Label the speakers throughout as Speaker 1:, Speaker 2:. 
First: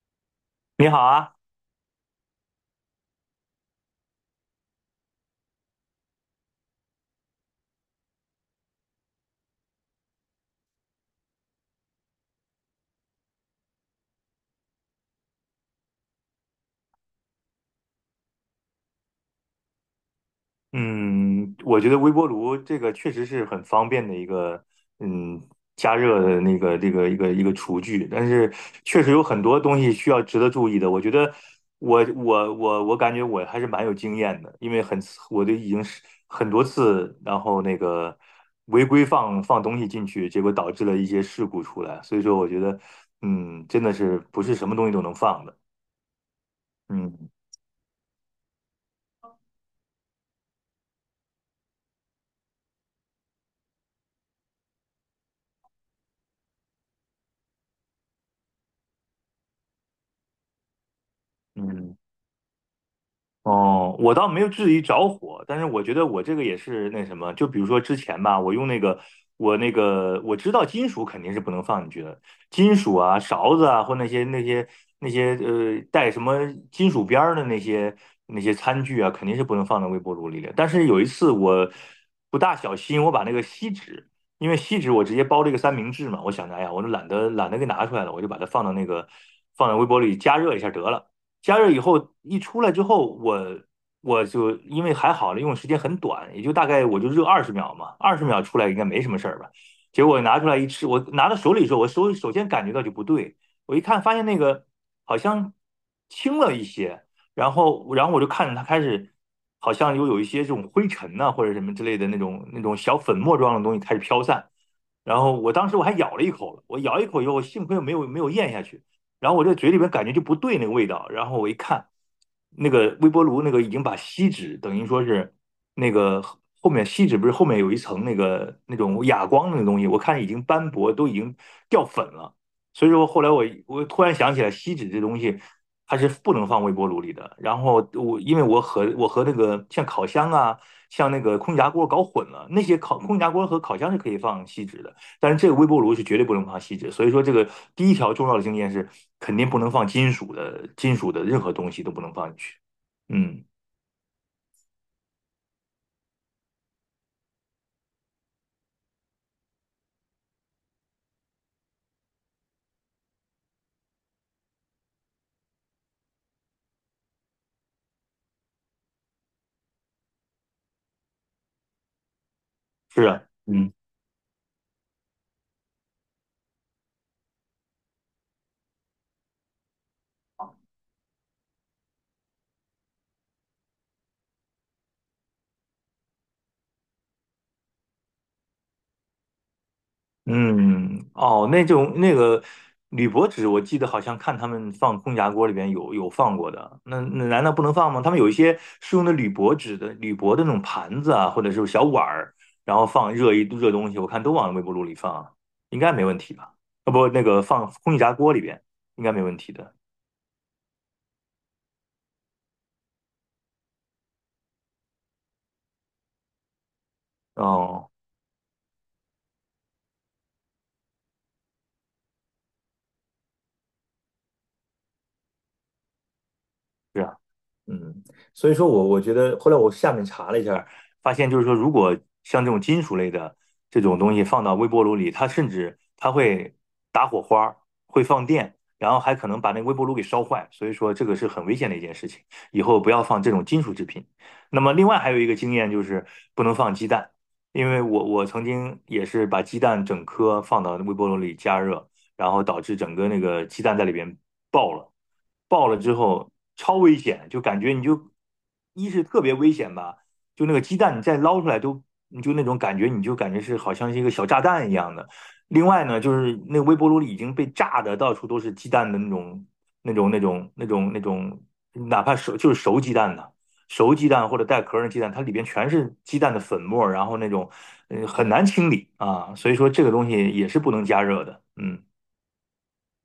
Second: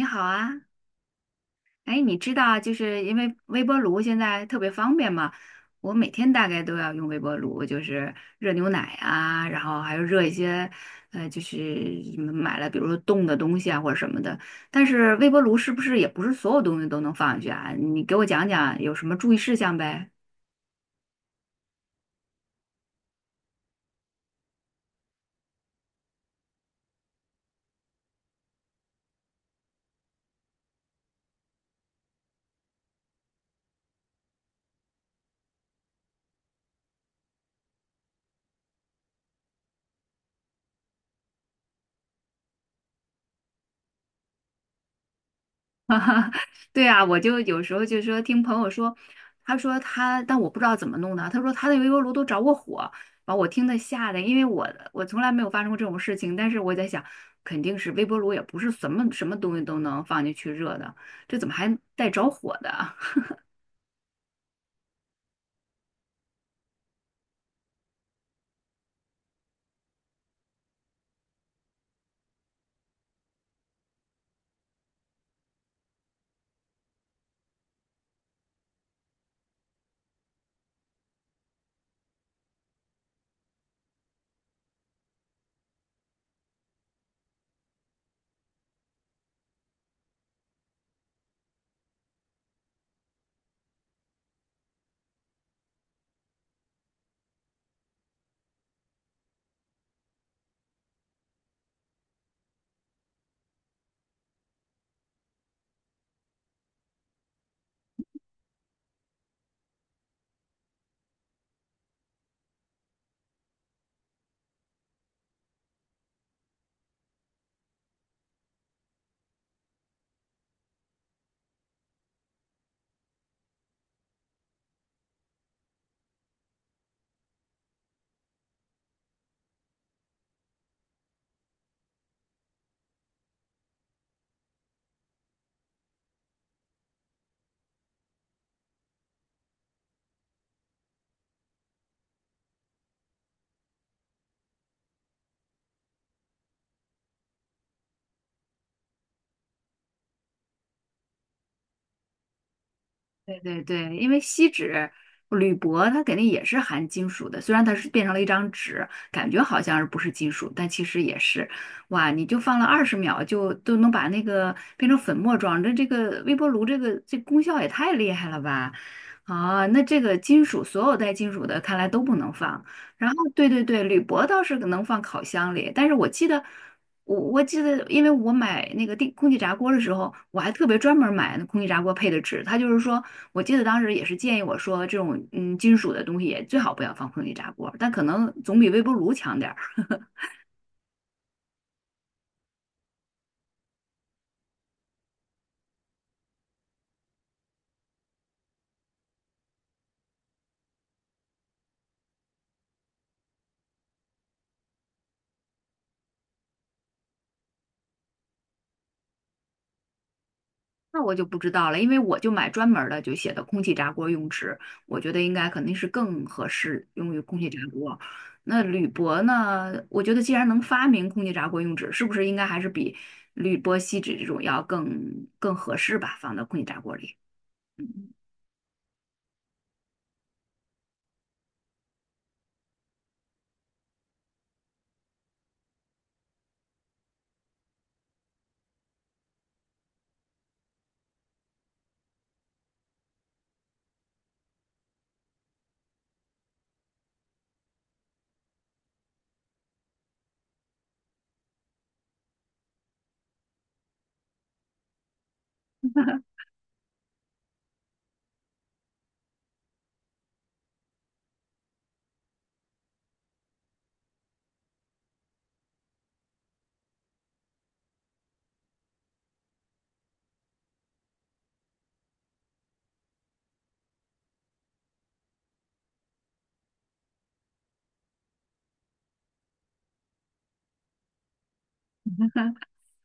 Speaker 1: 你好啊，
Speaker 2: 你好啊，
Speaker 1: 哎，你知道，就是因为微波炉现在特别方便嘛，我每天大概都要用微波炉，就是热牛奶啊，然后还有热一些，就是什么买了，比如说冻的东西啊或者什么的。但是微波炉是不是也不是所有东西都能放进去啊？你给我讲讲有什么注意事项呗？
Speaker 2: 嗯，我觉得微波炉这个确实是很方便的一个，嗯，加热的一个厨具，但是确实有很多东西需要值得注意的。我觉得我感觉我还是蛮有经验的，因为很我都已经是很多次，然后违规放东西进去，结果导致了一些事故出来。所以说，我觉得，真的是不是什么东西都能放的。
Speaker 1: 哈哈，对啊，我
Speaker 2: 嗯
Speaker 1: 就有时候就说听朋友说，他说他，但我不知道怎么弄的。他说他的微波炉都着过火，把我听的吓的，因为我从来没有发生过这种事情。但是我在想，肯定是微波炉也不是什么什么东西都能放进去热的，这怎么还
Speaker 2: 嗯。
Speaker 1: 带着火的？
Speaker 2: 哦，我倒没有质疑着火，但是我觉得我这个也是那什么，就比如说之前吧，我用那个，我那个我知道金属肯定是不能放进去的，金属啊、勺子啊或那些带什么金属边儿的那些餐具啊，肯定是不能放到微波炉里的。但是有一次我不大小心，我把那个锡纸，因为锡纸我直接包了一个三明治嘛，我想着哎呀，我就懒得给拿出来了，我就把它放到那个放在微波炉里加热一下得了。加热以后一出来之后，我就因为还好了，用的时间很短，也就大概我就热二十秒嘛，二十秒出来应该没什么事儿吧。结果拿出来一吃，我拿到手里的时候，我首先感觉到就不对，我一看发现那个好像轻了一些，然后我就看着它开始好像又有一些这种灰尘呐、或者什么之类的那种小粉末状的东西开始飘散，然后我当时我还咬了一口了，我咬一口以后，我幸亏没有咽下去。然后我这嘴里边感觉就不对那个味道，然后我一看，那个微波炉那个已经把锡纸等于说是那个后面锡纸不是后面有一层那个那种哑光那个东西，我看已经斑驳，都已经掉粉了。所以说后来我突然想起来，锡纸这东西它是不能放微波炉里的。然后我因为我和那个像烤箱啊，像那个空气炸锅搞混了，那些烤空气炸锅和烤箱是可以放锡纸的。但是这个微波炉是绝对不能放锡纸，所以说这个第一条重要的经验是肯定不能放金属的，金属的任何东西都不能放进去。
Speaker 1: 对
Speaker 2: 嗯，
Speaker 1: 对对，因为锡纸、铝箔它肯定也是含金属的，虽然它是变成了一张纸，感觉好像是不是金属，但其实也是。哇，你就放了20秒就都能把那个变成粉末状，这个微波炉这个这功效也太厉害了吧！啊，那这个金属所有带金属的看来都不能放。
Speaker 2: 是
Speaker 1: 然后
Speaker 2: 啊。
Speaker 1: 对对
Speaker 2: 嗯
Speaker 1: 对，铝箔倒是能放烤箱里，但是我记得。我记得，因为我买那个电空气炸锅的时候，我还特别专门买那空气炸锅配的纸。它就是说，我记得当时也是建议我说，这种嗯金属的东西也最好不要放空气炸锅，但可能总比微波炉强点儿。
Speaker 2: 嗯。哦，那种那个铝箔纸，我记得好像看他们放空气炸锅里边有放过的，那难道不能放吗？他们有一些是用的铝箔纸的铝箔的那种盘子啊，或者是小碗儿，然后放热一热东西，我看都往微波炉里放，应该没问题吧？啊不，那个放空气炸锅里边应该没问题的。
Speaker 1: 那我就不知道了，因为我就买专门儿的，就写的空气炸锅用纸，我觉得应该肯定是更合适用于空气炸
Speaker 2: 哦，
Speaker 1: 锅。那铝箔呢？我觉得既然能发明空气炸锅用纸，是不是应该还是比铝箔锡纸这种要更更合适吧，放到空气炸锅
Speaker 2: 是啊。
Speaker 1: 里。
Speaker 2: 嗯，所以说我觉得后来我下面查了一下，发现就是说，如果像这种金属类的这种东西放到微波炉里，它甚至它会打火花儿，会放电，然后还可能把那个微波炉给烧坏，所以说这个是很危险的一件事情，以后不要放这种金属制品。那么另外还有一个经验就是不能放鸡蛋，因为我曾经也是把鸡蛋整颗放到微波炉里加热，然后导致整个那个鸡蛋在里边爆了，爆了之后超危险，就感觉你就一是特别危险吧，就那个鸡蛋你再捞出来都，你就那种感觉，你就感觉是好像是一个小炸弹一样的。另外呢，就是那微波炉里已经被炸的到处都是鸡蛋的那种，哪怕熟就是熟鸡蛋的。熟鸡蛋或者带壳儿的鸡蛋，它里边全是鸡蛋的粉末儿然后那种，很难清理啊，所以说这个东西也是不能加热的。嗯。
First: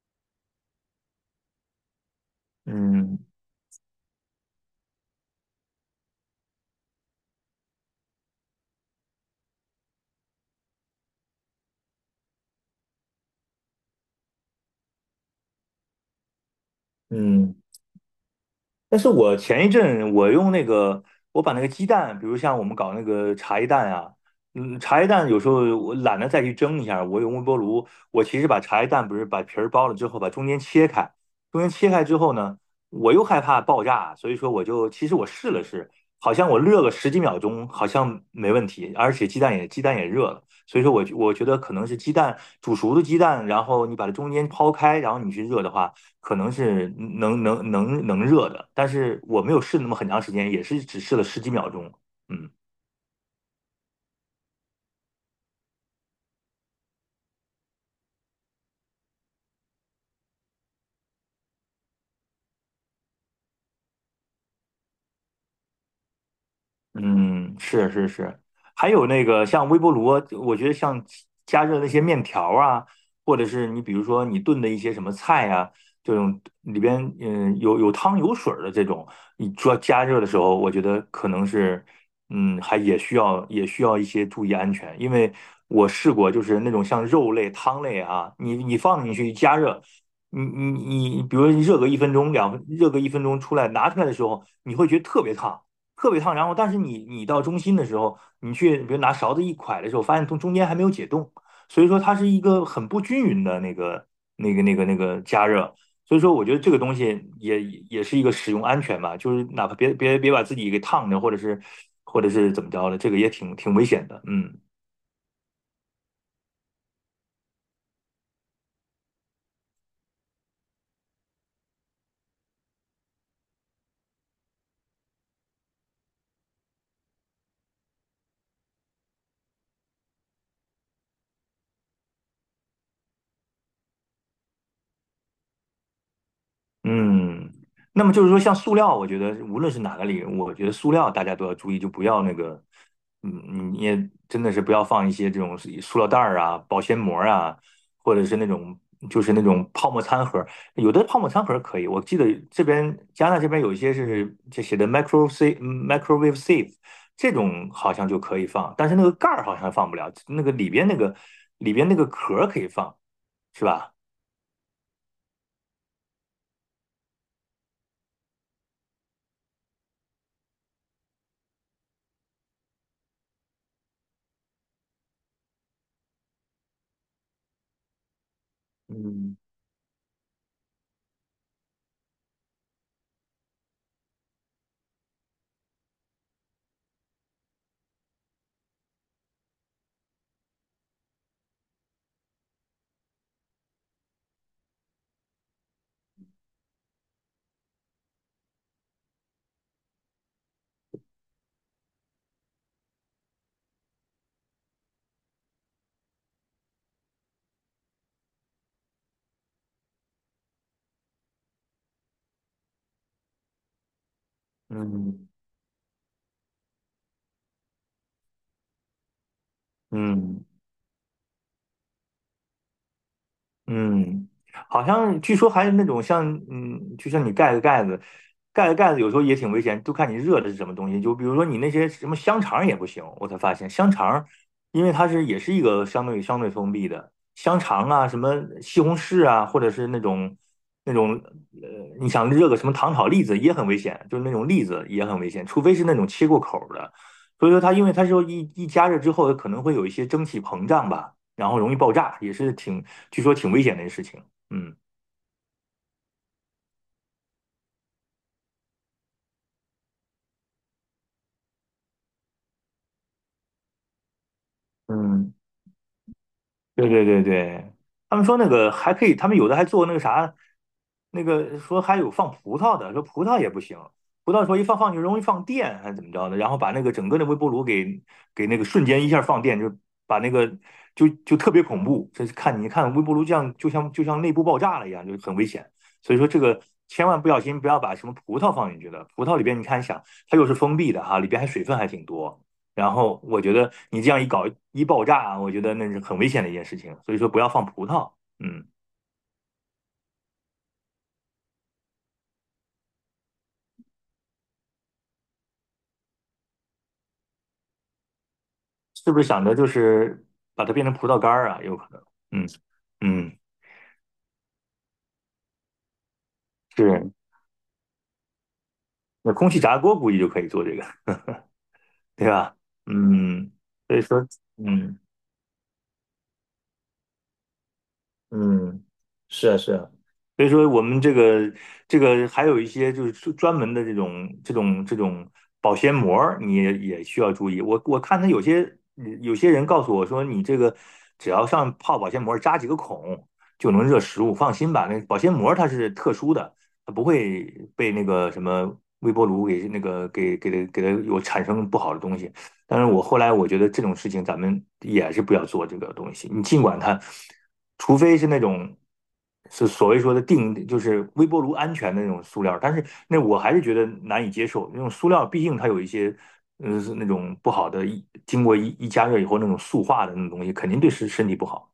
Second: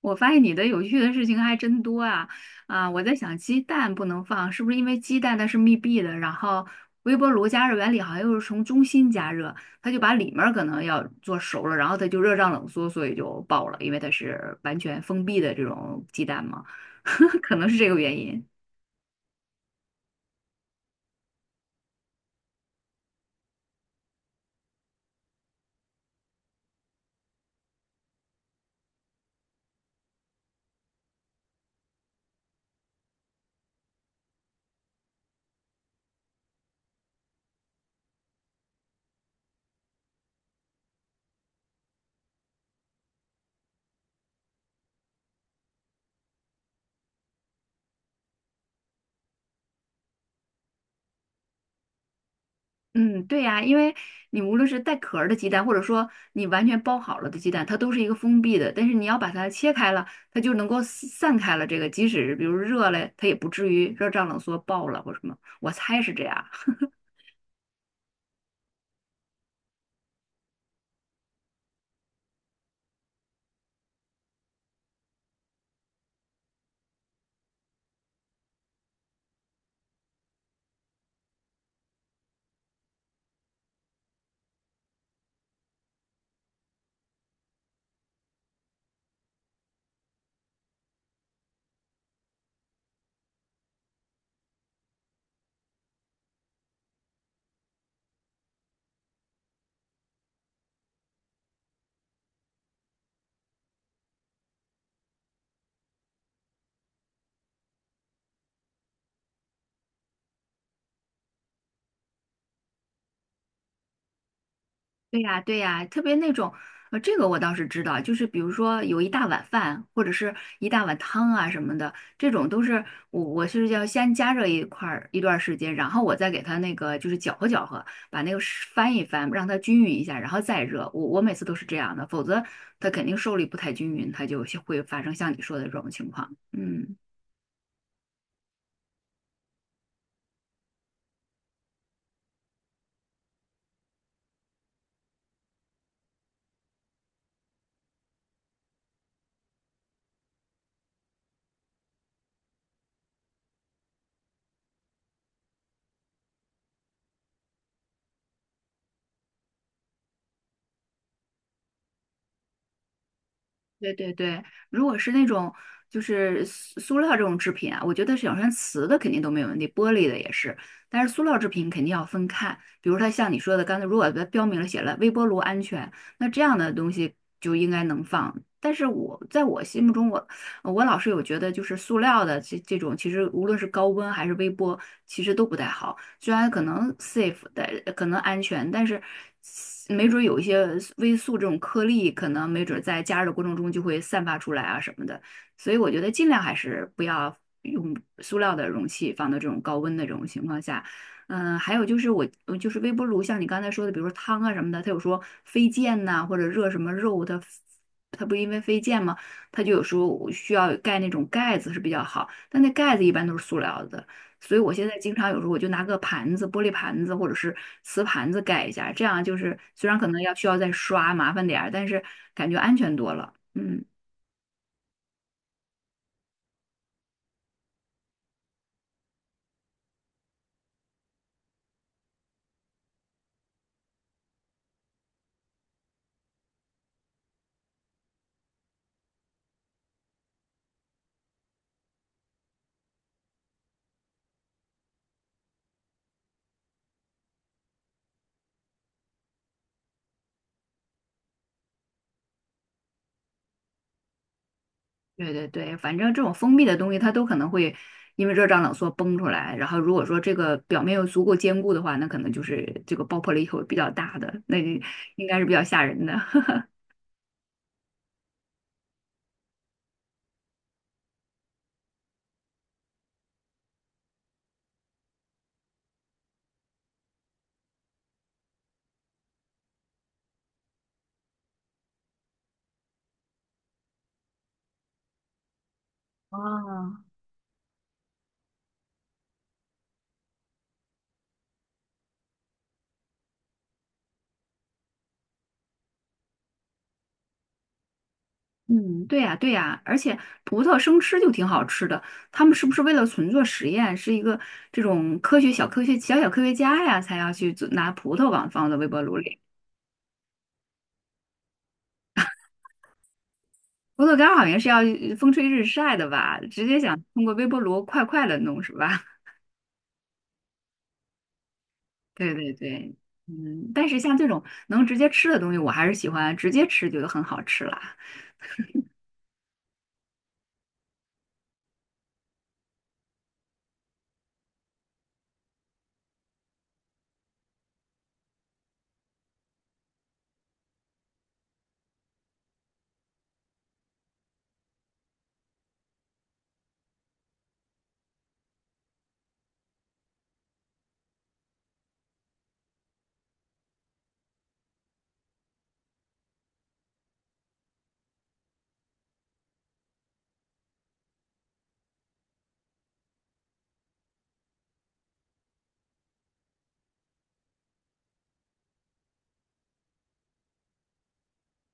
Speaker 1: 我发现你的有趣的事情还真多啊！啊，我在
Speaker 2: 嗯
Speaker 1: 想鸡蛋不能放，是不是因为鸡蛋它是密闭的？然后微波炉加热原理好像又是从中心加热，它就把里面儿可能要做熟了，然后它就热胀冷缩，所以就爆了，因为它是完全封闭的这种鸡蛋嘛，
Speaker 2: 嗯。
Speaker 1: 可能是这个原因。
Speaker 2: 但是我前一阵我用那个，我把那个鸡蛋，比如像我们搞那个茶叶蛋啊，茶叶蛋有时候我懒得再去蒸一下，我用微波炉，我其实把茶叶蛋不是把皮儿剥了之后，把中间切开，中间切开之后呢，我又害怕爆炸，所以说我就其实我试了试，好像我热个十几秒钟，好像没问题，而且鸡蛋也热了，所以说我觉得可能是鸡蛋煮熟的鸡蛋，然后你把它中间抛开，然后你去热的话。可能是能热的，但是我没有试那么很长时间，也是只试了十几秒钟。嗯。
Speaker 1: 嗯，对呀，因为你无论是带壳儿的鸡蛋，或者说你完全包好了的鸡蛋，它都是一个封闭的。但是你要把它切开了，它就能够散散开了。这个即使比如热了，它也不至于热胀冷缩爆了或什么。我猜是这样。
Speaker 2: 嗯，是是是，还有那个像微波炉啊我觉得像加热那些面条啊，或者是你比如说你炖的一些什么菜啊，这种里边有有汤有水儿的这种，你做加热的时候，我觉得可能是还也需要一些注意安全，因为我试过就是那种像肉类汤类啊，你你放进去一加热。你你你，比如说你热个一分钟、两分，热个一分钟出来，拿出来的时候，你会觉得特别烫，特别烫。然后，但是你到中心的时候，你去比如拿勺子一㧟的时候，发现从中间还没有解冻，所以说它是一个很不均匀的那个加热。所以说，我觉得这个东西也也是一个使用安全吧，就是哪怕别把自己给烫着，或者是或者是怎么着的，这个也挺危险的。嗯。
Speaker 1: 对呀，对呀，特别那种，这个我倒是知道，就是比如说有一大碗饭，或者是一大碗汤啊什么的，这种都是我是要先加热一块儿一段儿时间，然后我再给它那个就是搅和搅和，把那个是翻一翻，让它均匀一下，然后再热。我每次都是这样的，否则它肯定受力不太均匀，它就会发生像你说的这种情况。嗯。
Speaker 2: 嗯，那么就是说，像塑料，我觉得无论是哪个领域，我觉得塑料大家都要注意，就不要那个，你也真的是不要放一些这种塑料袋儿啊、保鲜膜啊，或者是那种就是那种泡沫餐盒有的泡沫餐盒可以，我记得这边加拿大这边有一些是这写的 micro safe microwave safe 这种好像就可以放，但是那个盖儿好像放不了，那个里边那个里边那个壳儿可以放，是
Speaker 1: 对
Speaker 2: 吧？
Speaker 1: 对对，如果是那种就是塑料这种制品啊，我觉得是有像瓷的肯定都没有问题，玻璃的也是，但是塑料制品肯定要分看。比如它像你说的，刚才如果它标明了写了微波炉安全，那这样的东西就应该能放。但是我
Speaker 2: 嗯
Speaker 1: 在我心目中，我我老是有觉得，就是塑料的这种，其实无论是高温还是微波，其实都不太好。虽然可能 safe，的可能安全，但是没准儿有一些微塑这种颗粒，可能没准儿在加热的过程中就会散发出来啊什么的。所以我觉得尽量还是不要用塑料的容器放到这种高温的这种情况下。嗯，还有就是我，就是微波炉，像你刚才说的，比如说汤啊什么的，它有说飞溅呐、或者热什么肉，它不因为飞溅吗？它就有时候需要盖那种盖子是比较好，但那盖子一般都是塑料的，所以我现在经
Speaker 2: 嗯
Speaker 1: 常有时候我就拿个盘子，玻璃盘子或者是瓷盘子盖一下，这样就是虽然可能要
Speaker 2: 嗯。
Speaker 1: 需要再刷，麻烦点儿，但是感觉安全多了。嗯，
Speaker 2: 嗯，好像据说还有那种像，就像你盖个盖子，盖个盖子有时候也挺危险，就看你热的是什么东西。就比如说你那些什么香肠也不行，我才发现香肠，因为它是也是一个相对封闭的香肠啊，什么西红柿啊，或者是那种那种呃，你想热个什么糖炒栗子也很危险，就是那种栗子也很危险，除非是那种切过口儿的。所以说它因为它说一加热之后可能会有一些蒸汽膨胀吧。然后容易爆炸，也是挺，据说挺危险的一个事情。嗯
Speaker 1: 对对对，反正这种封闭的东西它都可能会因为热胀冷缩崩出来，然后如果说这个表面又足够坚固的话，那可能就是这个爆破力会比较大的，那应
Speaker 2: 嗯。
Speaker 1: 该是比较吓人的。
Speaker 2: 对对对对，他们说那个还可以，他们有的还做那个啥，那个说还有放葡萄的，说葡萄也不行，葡萄说一放就容易放电还是怎么着的，然后把那个整个的微波炉给给那个瞬间一下放电，就把那个就就特别恐怖，这是看你看微波炉这样就像内部爆炸了一样，就很危险，所以说这个
Speaker 1: 哦，
Speaker 2: 千万不小心不要把什么葡萄放进去的，葡萄里边你看想它又是封闭的哈，里边还水分还挺多。然后我觉得你这样一搞一爆炸啊，我觉得那是很危险的一件事情。所以说不要放葡萄。嗯。
Speaker 1: 嗯，对呀，对呀，而且葡萄生吃就挺好吃的。他们是不是为了纯做实验，是一个这种科学小科学小小科学家呀，才要去做拿葡萄往放到微波
Speaker 2: 是
Speaker 1: 炉
Speaker 2: 不是
Speaker 1: 里？
Speaker 2: 想着就是把它变成葡萄干儿啊？有可能。嗯嗯。
Speaker 1: 葡萄干儿好像是要风吹日晒的吧？直接想
Speaker 2: 是。
Speaker 1: 通过微波炉快快的弄是吧？
Speaker 2: 那空气炸锅估计就可以做这个，对
Speaker 1: 对对
Speaker 2: 吧？
Speaker 1: 对，
Speaker 2: 嗯，
Speaker 1: 嗯，但
Speaker 2: 所
Speaker 1: 是
Speaker 2: 以
Speaker 1: 像这
Speaker 2: 说。
Speaker 1: 种能直
Speaker 2: 嗯。
Speaker 1: 接吃的东西，我还是喜欢直接吃，觉得很好吃啦。
Speaker 2: 嗯，是啊，是啊，所以说，我们这个这个还有一些就是专专门的这种保鲜膜儿你也需要注意。我看他有些有些人告诉我说，你这个只要上泡保鲜膜儿扎几个孔就能热食物，放心吧。那保鲜膜儿它是特殊的，它不会被那个什么微波炉给那个给它给它有产生不好的东西。但是我后来我觉得这种事情咱们也是不要做这个东西。你尽管它，除非是那种是所谓说的定，就是微波炉安全的那种塑料，但是那我还是觉得难以接受。那种塑料毕竟它有一些，是那种不好的，一经过一加热以后那种塑化的那种东西，肯定对身体不好，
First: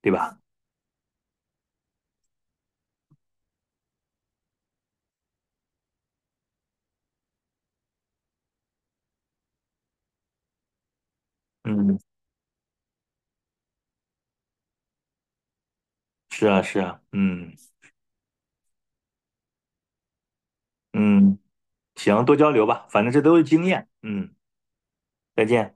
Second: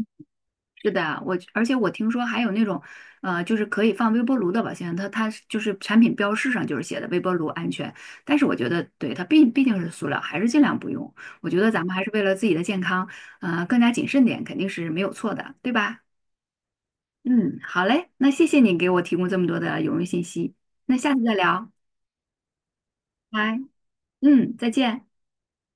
Speaker 2: 对吧？
Speaker 1: 是的，而且我听说还有那种，就是可以放微波炉的保鲜它它就是产品标识上就是写的微波炉安全，但是我觉得对它毕毕竟是塑料，还是尽量不用。我觉得咱们
Speaker 2: 嗯，
Speaker 1: 还是为了自己的健康，更加谨慎点肯定是没有错的，对吧？
Speaker 2: 是啊，是啊。嗯
Speaker 1: 嗯，好嘞，那谢谢你给我提供这么多的有用信息，那下次再
Speaker 2: 嗯。
Speaker 1: 聊，
Speaker 2: 行，多交流吧，反正这都是
Speaker 1: 拜，
Speaker 2: 经验。嗯。
Speaker 1: 嗯，再见。
Speaker 2: 再见。